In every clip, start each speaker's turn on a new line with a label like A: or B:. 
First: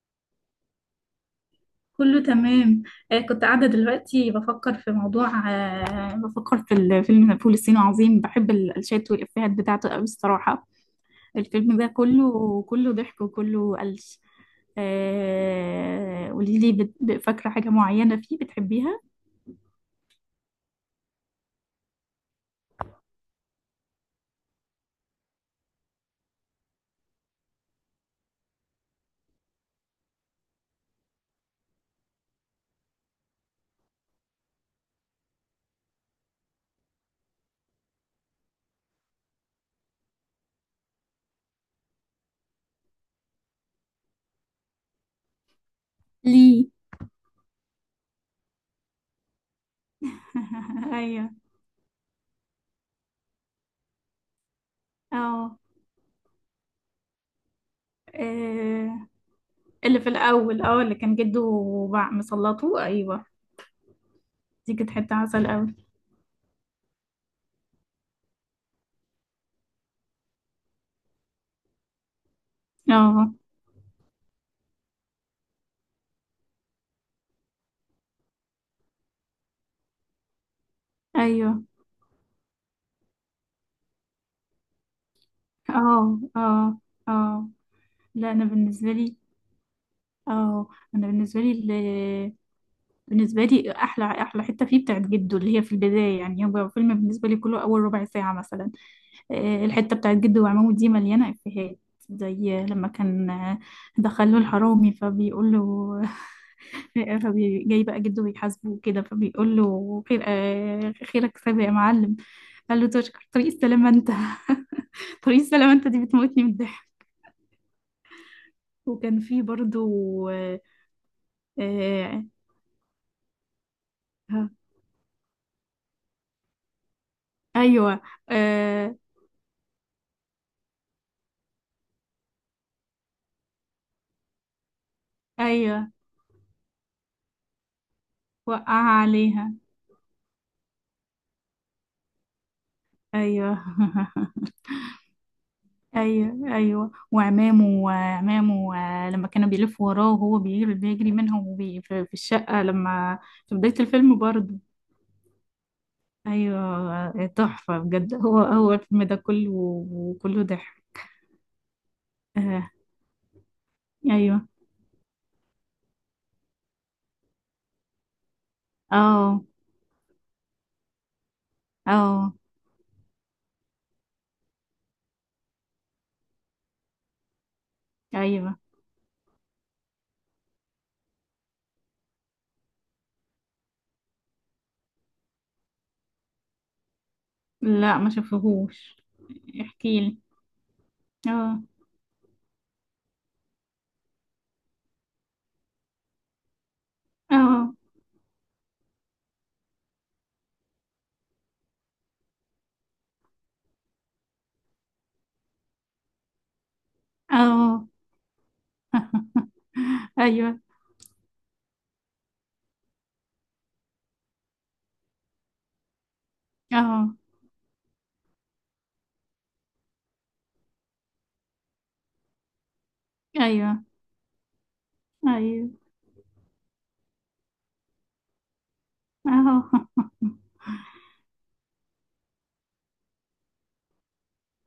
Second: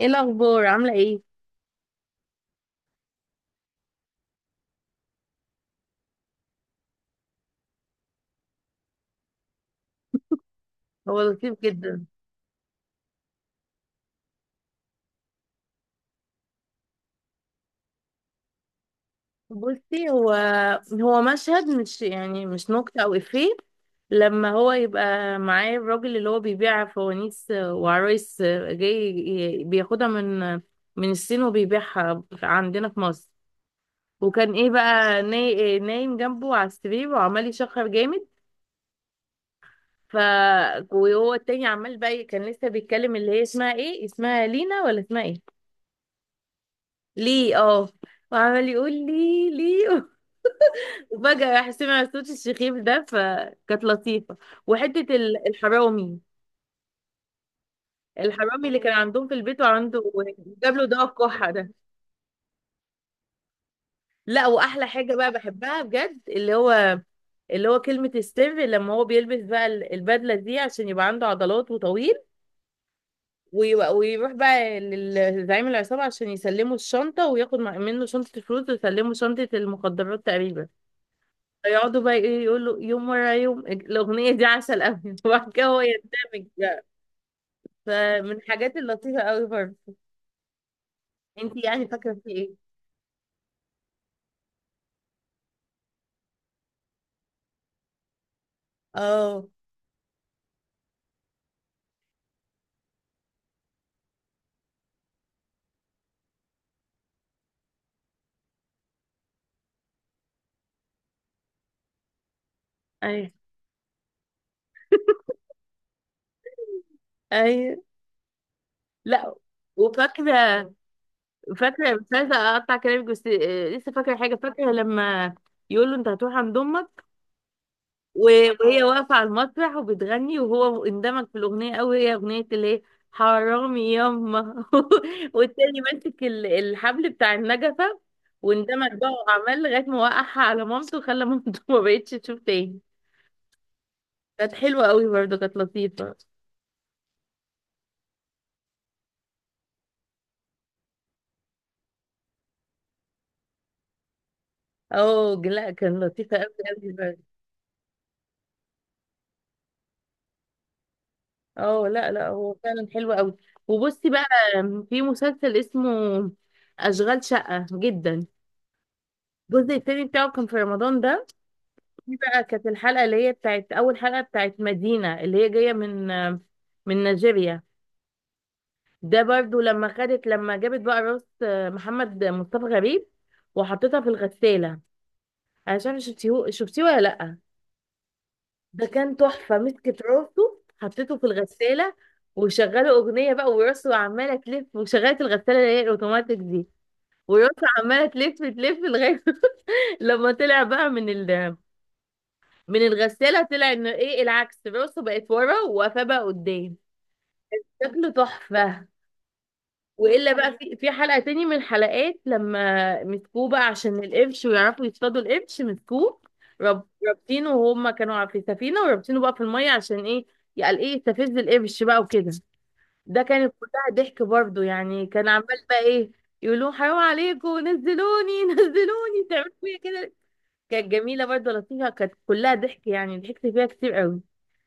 A: ايه الاخبار؟ عامله ايه؟
B: كله تمام. كنت قاعدة دلوقتي بفكر في موضوع، بفكر في الفيلم فول الصين العظيم. بحب الشات والإفيهات بتاعته قوي الصراحة.
A: هو لطيف
B: الفيلم ده
A: جدا.
B: كله كله ضحك وكله قلش. قولي لي، فاكرة حاجة معينة فيه بتحبيها؟
A: بصي هو هو مشهد، مش يعني مش نكته او افيه. لما هو يبقى معاه الراجل اللي هو بيبيع فوانيس وعرايس، جاي بياخدها من الصين وبيبيعها عندنا في مصر. وكان ايه بقى نايم جنبه على السرير وعمال يشخر جامد. ف وهو التاني عمال بقى كان لسه بيتكلم، اللي هي اسمها ايه، اسمها لينا ولا اسمها ايه؟
B: ليه.
A: ليه؟ اه. وعمال يقول لي ليه.
B: أيوه.
A: وفجأة راح سمع صوت الشخير ده، فكانت لطيفة. وحتة
B: اه.
A: الحرامي، الحرامي اللي كان
B: آه.
A: عندهم في البيت
B: اللي
A: وعنده،
B: في الأول،
A: وجاب له
B: اللي
A: دواء
B: كان جده
A: الكحة ده.
B: وبع- مسلطه. أيوه.
A: لا،
B: دي
A: وأحلى
B: كانت
A: حاجة
B: حتة
A: بقى
B: عسل قوي.
A: بحبها بجد، اللي هو كلمة السر لما هو بيلبس بقى البدلة دي عشان يبقى عنده عضلات وطويل،
B: اه.
A: ويروح بقى لزعيم العصابة عشان يسلموا الشنطة وياخد منه شنطة الفلوس ويسلموا شنطة المخدرات تقريبا.
B: أيوه.
A: يقعدوا بقى ايه، يقولوا يوم ورا يوم، الأغنية دي عسل أوي. وبعد كده هو
B: اه.
A: يندمج.
B: اه. اه.
A: فمن
B: لا، انا
A: الحاجات
B: بالنسبه لي.
A: اللطيفة قوي برضه.
B: اه. انا بالنسبه
A: انت
B: لي
A: يعني فاكرة في ايه؟
B: بالنسبه لي احلى احلى حته فيه بتاعت جده اللي هي في البدايه، يعني هو فيلم بالنسبه لي كله اول ربع ساعه مثلا.
A: اه.
B: الحته بتاعت جده وعمامه دي مليانه افيهات. زي لما كان، دخل له الحرامي فبيقول له. جاي بقى جده بيحاسبه وكده فبيقول له خير، خيرك سابق يا معلم. قال له
A: اي.
B: تشكر طريق السلامه انت. طريق السلامه انت دي بتموتني من الضحك.
A: اي.
B: وكان
A: لا،
B: في برضو.
A: وفاكرة، مش عايزة اقطع كلامك بس لسه فاكرة حاجة،
B: آه.
A: فاكرة لما يقول له انت هتروح عند امك،
B: ايوه.
A: وهي
B: آه.
A: واقفة على المسرح وبتغني وهو اندمج في الاغنية قوي، هي اغنية اللي هي حرامي ياما. والتاني
B: ايوه.
A: ماسك الحبل بتاع النجفة، واندمج
B: وقعها
A: بقى
B: عليها.
A: وعمل لغاية ما وقعها على مامته وخلى مامته ما بقتش تشوف تاني.
B: ايوه.
A: كانت حلوة قوي برضه، كانت لطيفة.
B: ايوه، ايوه، وعمامه وعمامه. لما كانوا بيلفوا وراه وهو بيجري بيجري منهم، وبي في الشقة لما في بداية الفيلم برضه.
A: اه، لا كان لطيفة قوي
B: ايوه.
A: قوي برضه.
B: تحفة بجد، هو الفيلم ده كله وكله ضحك.
A: اه، لا لا هو
B: آه.
A: فعلا حلو قوي. وبصي بقى،
B: ايوه.
A: في مسلسل اسمه أشغال شقة جدا،
B: اه.
A: الجزء التاني بتاعه كان في رمضان ده. دي
B: اه.
A: بقى كانت الحلقة اللي هي بتاعت أول حلقة بتاعت مدينة اللي هي جاية من نيجيريا.
B: ايوه.
A: ده برضو لما خدت لما جابت بقى راس محمد مصطفى غريب وحطيتها في الغسالة. أنا مش عارفة شفتيه ولا لأ.
B: لا ما
A: ده
B: شافهوش.
A: كان تحفة،
B: احكي
A: مسكت
B: لي.
A: راسه حطيته في
B: اه.
A: الغسالة وشغلوا أغنية بقى وراسه عمالة تلف، وشغلت الغسالة اللي هي الأوتوماتيك دي، وراسه
B: اه.
A: عمالة تلف تلف لغاية لما طلع بقى من الغسالة، طلع إنه إيه، العكس، راسه بقت ورا وقفاه بقى قدام.
B: اه.
A: شكله تحفة. والا بقى
B: ايوه.
A: في حلقه تاني من الحلقات لما مسكوه بقى عشان القرش ويعرفوا يصطادوا القرش، مسكوه
B: اه.
A: رابطينه وهم كانوا في سفينه، ورابطينه بقى في الميه عشان ايه، يعني ايه، يستفز القرش بقى وكده. ده كانت كلها
B: ايوه،
A: ضحك برضو، يعني كان عمال
B: ايوه.
A: بقى ايه، يقولوا حرام عليكم نزلوني نزلوني
B: اهو.
A: تعملوا فيا كده. كانت جميلة برضه لطيفة، كانت كلها ضحك يعني، ضحكت فيها كتير قوي.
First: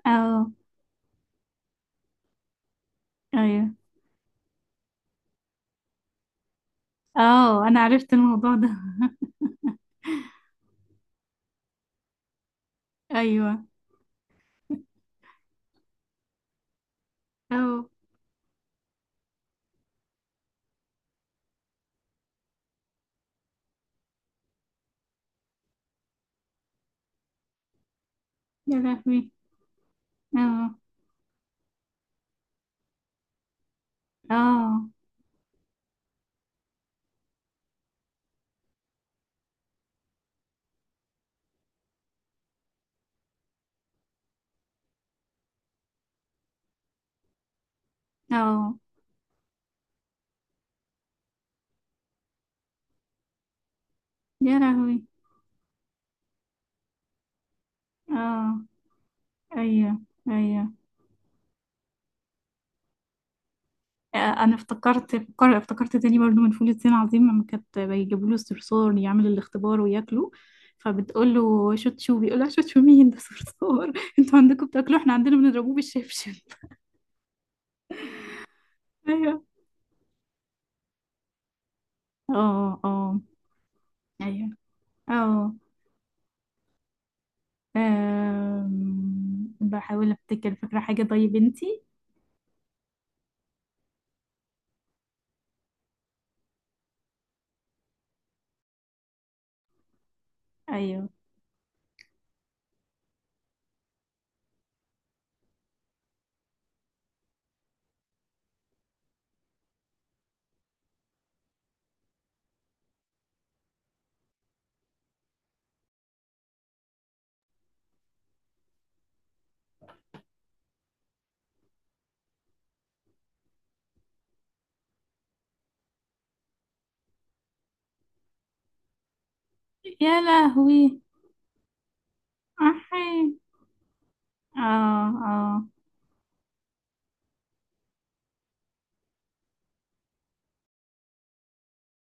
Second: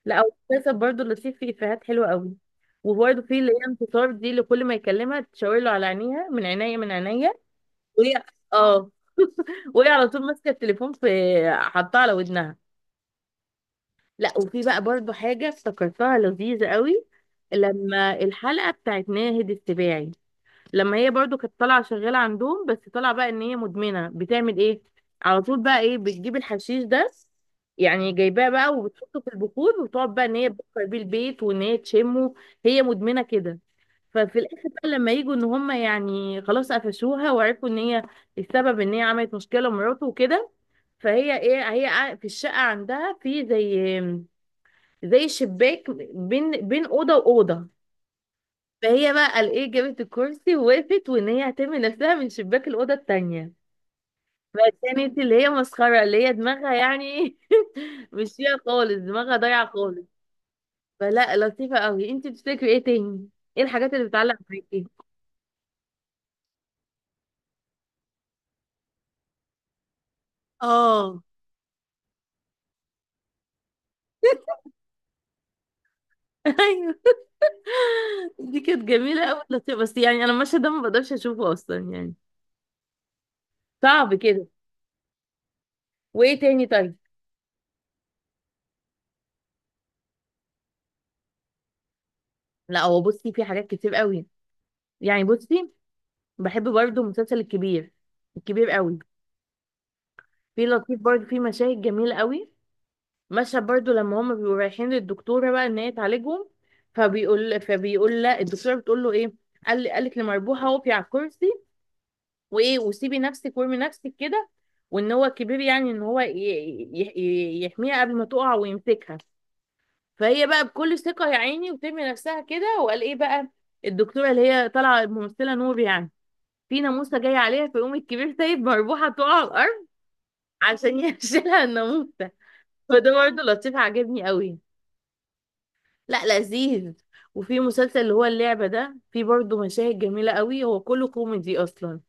A: لا
B: اهو.
A: المسلسل برضه لطيف فيه إفيهات حلوة قوي. وبرضه في اللي هي
B: ايوه.
A: انتصار دي، اللي كل ما يكلمها تشاور له على عينيها، من عينيا، من عينيا،
B: اه، انا
A: وهي
B: عرفت الموضوع ده.
A: اه وهي على طول ماسكة التليفون في، حطها على ودنها.
B: ايوه.
A: لا، وفي بقى برضه حاجة افتكرتها لذيذة قوي،
B: اه.
A: لما الحلقة بتاعت ناهد السباعي، لما هي برضو كانت طالعه شغاله عندهم بس طالعه بقى ان هي مدمنه بتعمل ايه، على طول بقى ايه بتجيب الحشيش ده، يعني جايباه بقى
B: يا
A: وبتحطه
B: لهوي.
A: في البخور وتقعد بقى ان هي
B: اه.
A: تبخر بيه البيت وان هي تشمه، هي مدمنه كده. ففي الاخر بقى
B: اه.
A: لما يجوا ان هم يعني خلاص قفشوها وعرفوا ان هي السبب، ان هي عملت مشكله لمراته وكده، فهي ايه، هي في الشقه عندها في زي شباك بين بين اوضه واوضه.
B: اه.
A: فهي بقى الايه، جابت الكرسي ووقفت وان هي هترمي نفسها من شباك الاوضه التانية.
B: يا لهوي.
A: فكانت اللي هي مسخره، اللي هي دماغها يعني مش
B: اه.
A: فيها خالص، دماغها ضايعه
B: ايوه،
A: خالص.
B: ايوه.
A: فلا، لطيفه قوي. انت بتفتكري ايه تاني؟ ايه الحاجات اللي
B: آه،
A: بتعلق
B: انا
A: معاكي؟
B: افتكرت، افتكرت تاني برضو من فول الصين العظيم لما كانت بيجيبوا له الصرصور يعمل الاختبار وياكله،
A: اه.
B: فبتقول له شوتشو، بيقول لها شوتشو مين ده؟ صرصور. انتوا عندكم بتاكلوه، احنا عندنا بنضربوه بالشبشب.
A: ايوه، دي كانت جميله قوي
B: ايوه.
A: لطيفه، بس يعني انا المشهد ده ما بقدرش اشوفه اصلا يعني،
B: اه. اه.
A: صعب كده.
B: ايوه. اه.
A: وايه تاني؟ طيب.
B: بحاول افتكر، فاكرة حاجة طيب انتي؟
A: لا، هو بصي في حاجات كتير قوي يعني، بصي، بحب برضو المسلسل الكبير، الكبير قوي، في لطيف
B: ايوه.
A: برضو، في مشاهد جميلة قوي. مشهد برضو لما هما بيبقوا رايحين للدكتورة بقى ان هي تعالجهم، فبيقول لا، الدكتورة بتقول له ايه، قالت لمربوحة اقفي على الكرسي، وايه، وسيبي نفسك وارمي نفسك كده، وان هو كبير يعني ان هو يحميها قبل ما تقع ويمسكها. فهي بقى بكل ثقة يا عيني، وترمي نفسها كده، وقال ايه بقى، الدكتورة اللي هي طالعة الممثلة نور يعني، في ناموسة جاية عليها، فيقوم الكبير سايب مربوحة تقع على الأرض
B: يا
A: عشان
B: لهوي.
A: يشيلها الناموسة.
B: احي.
A: فده برضه لطيف، عجبني قوي.
B: اه. اه.
A: لا، لذيذ. وفي مسلسل اللي هو اللعبة ده، في برضه مشاهد جميلة قوي، هو كله كوميدي أصلا.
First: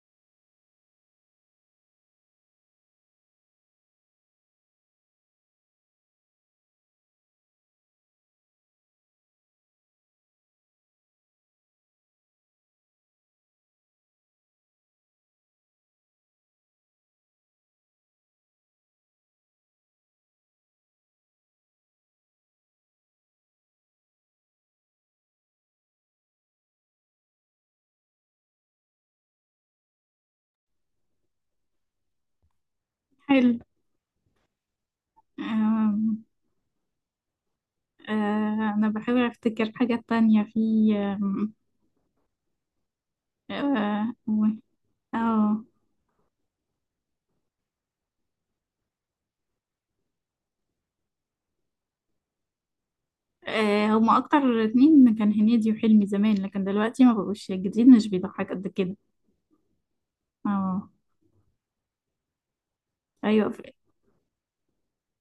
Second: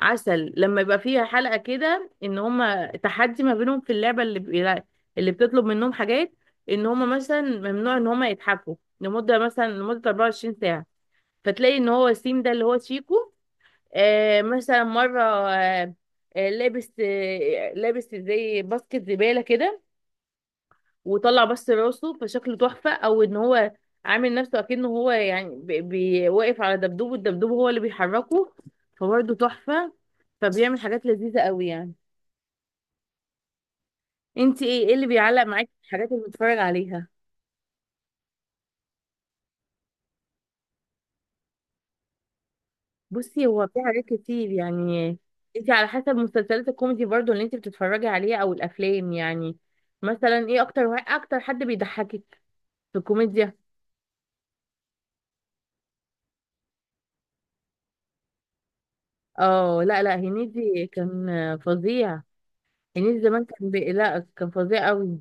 A: عسل لما يبقى فيها حلقة كده إن هما تحدي ما بينهم في اللعبة، اللي بتطلب منهم حاجات، إن هما مثلا ممنوع إن هما يتحكوا لمدة، مثلا لمدة 24 ساعة. فتلاقي إن هو سيم ده اللي هو شيكو، مثلا مرة لابس زي باسكت زبالة كده، وطلع بس راسه فشكله تحفة، او ان هو عامل نفسه اكنه هو يعني واقف على دبدوب، والدبدوب هو اللي بيحركه، فبرضه تحفة. فبيعمل حاجات لذيذة قوي يعني.
B: حلو.
A: انت ايه اللي بيعلق معاكي في الحاجات اللي
B: أم...
A: بتتفرج عليها؟
B: آه انا بحاول افتكر حاجة تانية في. أم...
A: بصي، هو في حاجات
B: اه
A: كتير يعني.
B: آه.
A: انت على حسب مسلسلات الكوميدي برضه اللي انت بتتفرجي عليها او الافلام يعني، مثلا ايه اكتر اكتر حد بيضحكك في الكوميديا؟
B: هما اكتر اتنين كان هنيدي وحلمي زمان، لكن دلوقتي ما بقوش الجديد مش بيضحك قد كده.
A: اه، لا لا، هنيدي
B: اه.
A: كان فظيع. هنيدي زمان
B: ايوه.
A: كان لا كان فظيع قوي.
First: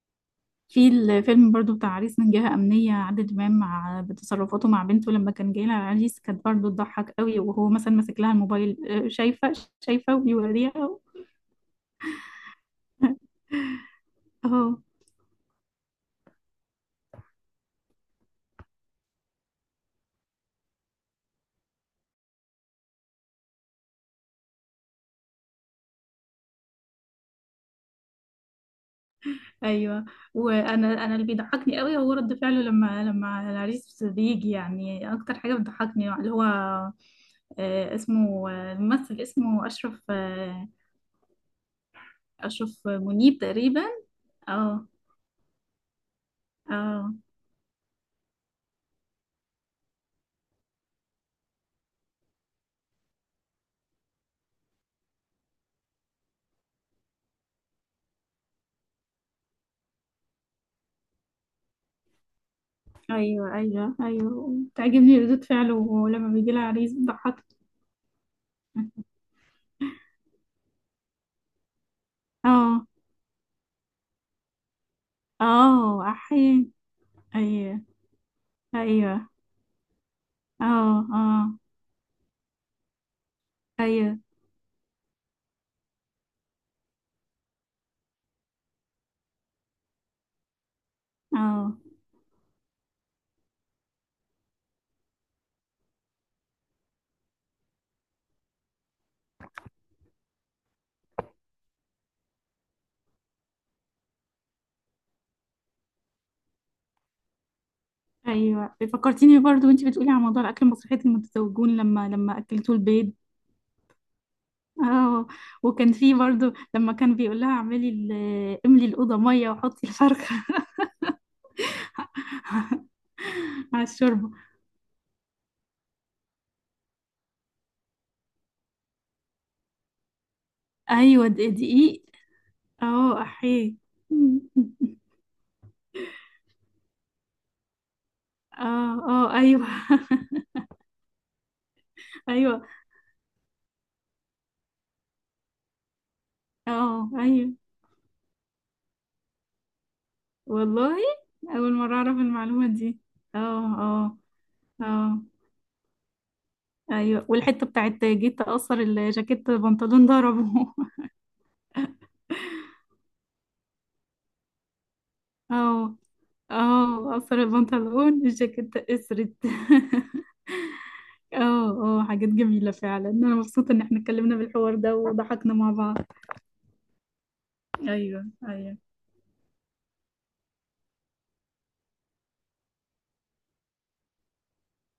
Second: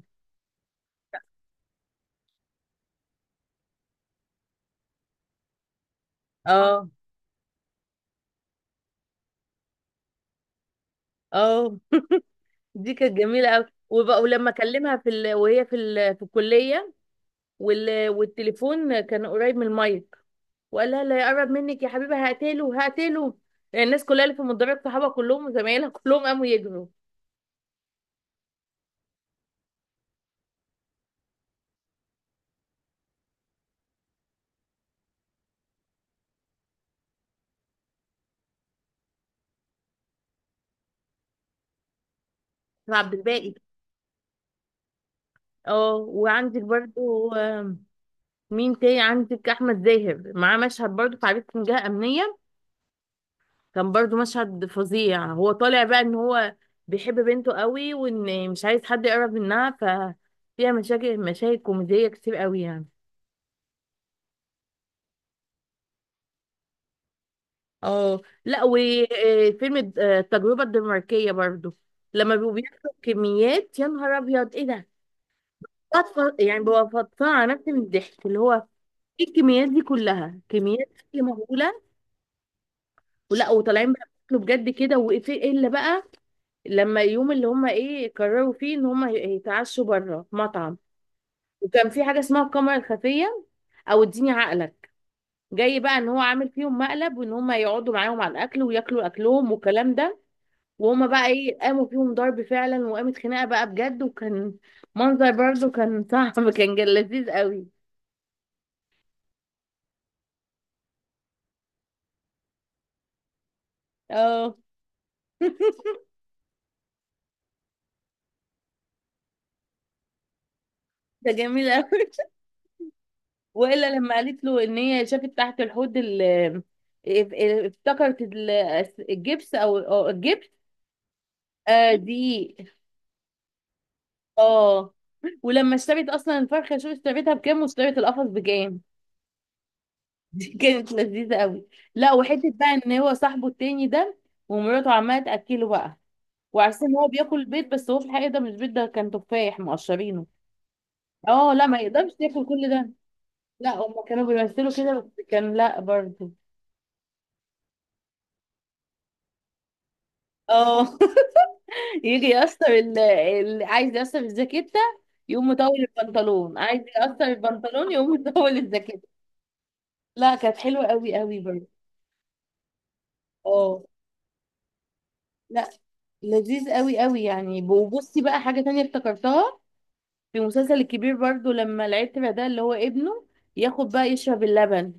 B: في الفيلم برضو بتاع عريس من جهة أمنية، عادل إمام مع بتصرفاته مع بنته لما كان جاي لها عريس، كانت برضو
A: اه
B: تضحك قوي، وهو مثلا ماسك لها الموبايل. شايفة، شايفة وبيوريها.
A: اه. دي كانت جميله قوي، وبقى ولما
B: اهو.
A: اكلمها وهي في الكليه، والتليفون كان قريب من المايك، وقال لها لا يقرب منك يا حبيبي، هقتله هقتله، يعني الناس كلها اللي في المدرج صحابها كلهم وزمايلها كلهم قاموا يجروا.
B: ايوه. وانا انا اللي بيضحكني قوي هو رد فعله لما العريس بيجي. يعني اكتر حاجه بتضحكني اللي هو، اسمه، الممثل اسمه اشرف، اشرف
A: عبد
B: منيب
A: الباقي.
B: تقريبا. اه.
A: اه، وعندك
B: اه.
A: برضو مين تاني عندك؟ احمد زاهر معاه مشهد برضو في عريس من جهه امنيه، كان برضو مشهد فظيع. هو طالع بقى ان هو بيحب بنته قوي وان مش عايز حد يقرب منها، ففيها مشاكل، مشاهد كوميدية كتير قوي يعني.
B: ايوه، ايوه، ايوه، تعجبني ردود فعله، ولما بيجي لها عريس بتضحك.
A: اه، لا، وفيلم التجربة الدنماركية برضو، لما بيبقوا
B: اه.
A: بياكلوا كميات، يا نهار ابيض ايه ده،
B: اه.
A: يعني
B: احيي.
A: ببقى فطانة على نفسي من
B: ايوه.
A: الضحك، اللي هو ايه،
B: ايوه.
A: الكميات دي كلها كميات
B: اه.
A: أكل
B: اه.
A: مهولة. ولا وطالعين بقى
B: ايوه.
A: بياكلوا بجد كده وايه. الا بقى لما يوم اللي هم ايه قرروا فيه ان هم يتعشوا بره مطعم،
B: اه.
A: وكان في حاجه اسمها الكاميرا الخفيه او اديني عقلك، جاي بقى ان هو عامل فيهم مقلب وان هم يقعدوا معاهم على الاكل وياكلوا اكلهم والكلام ده. وهم بقى ايه قاموا فيهم ضرب فعلا، وقامت خناقه بقى بجد، وكان منظر برضه كان صعب، كان لذيذ قوي.
B: ايوه. فكرتيني برضو وانتي بتقولي على موضوع الاكل، مسرحيه المتزوجون لما اكلتوا البيض.
A: اه،
B: اه. وكان في برضو لما كان بيقول لها اعملي املي الاوضه ميه وحطي الفرخه.
A: ده جميل قوي.
B: على
A: والا لما
B: الشوربه.
A: قالت له ان هي شافت تحت الحوض اف- افتكرت الجبس أو الجبس،
B: ايوه، دقيق.
A: دي.
B: اه. احيي.
A: اه، ولما اشتريت اصلا الفرخه، شوف اشتريتها بكام واشتريت القفص بكام.
B: اه. اه. ايوه.
A: دي كانت لذيذة قوي. لا، وحتة
B: ايوه.
A: بقى ان هو صاحبه التاني ده ومراته عمالة تأكله بقى، وعارفين ان هو
B: اه.
A: بياكل
B: ايوه.
A: بيض، بس هو في الحقيقة ده مش بيض، ده كان تفاح مقشرينه.
B: والله،
A: اه، لا
B: أول
A: ما
B: مرة أعرف
A: يقدرش ياكل
B: المعلومة
A: كل ده.
B: دي. اه.
A: لا، هما
B: اه.
A: كانوا بيمثلوا كده بس،
B: اه.
A: كان لا برضه.
B: أيوة، والحتة بتاعت جيت أقصر الجاكيت بنطلون ضربه.
A: اه يجي يقصر، اللي عايز يقصر الجاكيتة يقوم مطول
B: اه.
A: البنطلون، عايز
B: اه،
A: يقصر
B: أقصر
A: البنطلون يقوم
B: البنطلون،
A: مطول
B: الجاكيت
A: الجاكيتة.
B: قصرت.
A: لا كانت حلوة قوي قوي برضه.
B: اه. اه، حاجات جميلة فعلا، أنا مبسوطة إن
A: اه،
B: احنا اتكلمنا بالحوار ده وضحكنا
A: لا،
B: مع بعض.
A: لذيذ قوي قوي يعني. وبصي
B: أيوة،
A: بقى حاجة
B: أيوة.
A: تانية افتكرتها، في مسلسل الكبير برضو لما العيال تبع ده اللي هو ابنه، ياخد بقى يشرب اللبن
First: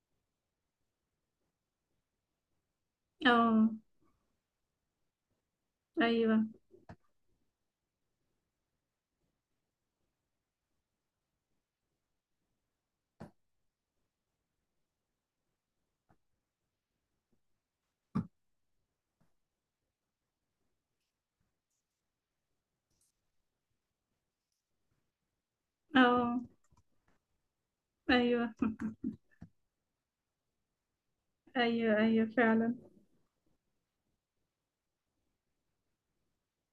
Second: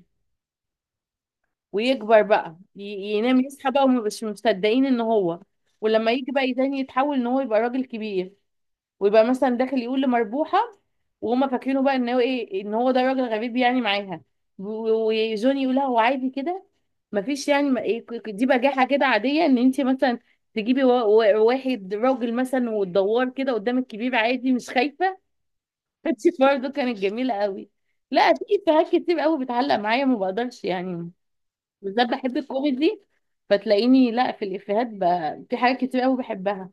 A: ويكبر بقى ينام يصحى
B: اه،
A: بقى، ومبقاش مصدقين ان هو، ولما يجي
B: أيوة.
A: بقى تاني يتحول ان هو يبقى راجل كبير، ويبقى مثلا داخل يقول لمربوحة، وهما فاكرينه بقى ان هو ايه، ان هو ده راجل غريب يعني معاها، وجوني يقول لها هو عادي كده، مفيش يعني ما إيه، دي بجاحة كده عادية، ان انت مثلا تجيبي واحد راجل مثلا وتدور كده قدام الكبير عادي مش خايفة. كانتش
B: اه،
A: برضه، كانت جميلة قوي. لا، في
B: أيوة،
A: إفيهات كتير قوي بتعلق معايا ما بقدرش يعني،
B: أيوة،
A: بالذات
B: أيوة
A: بحب
B: فعلا.
A: الكوميدي، فتلاقيني لا في الإفيهات بقى في حاجات كتير قوي بحبها.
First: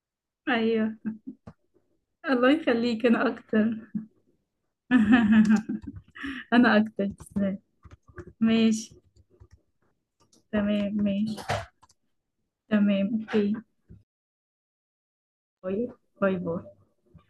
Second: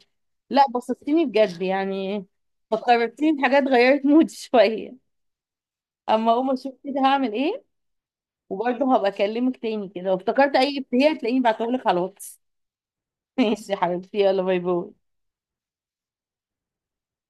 A: لا،
B: أيوة،
A: بسطتيني بجد يعني.
B: الله يخليك، أنا
A: فكرتيني بحاجات
B: أكتر.
A: غيرت مودي شوية. أما أقوم أشوف
B: أنا
A: كده
B: أكتر.
A: هعمل إيه.
B: ماشي.
A: وبرضه هبقى أكلمك تاني كده لو افتكرت أي
B: تمام،
A: إفيه
B: ماشي.
A: هتلاقيني بعتهولك على الواتس.
B: تمام، اوكي.
A: ماشي يا حبيبتي، يلا باي باي.
B: طيب. باي باي.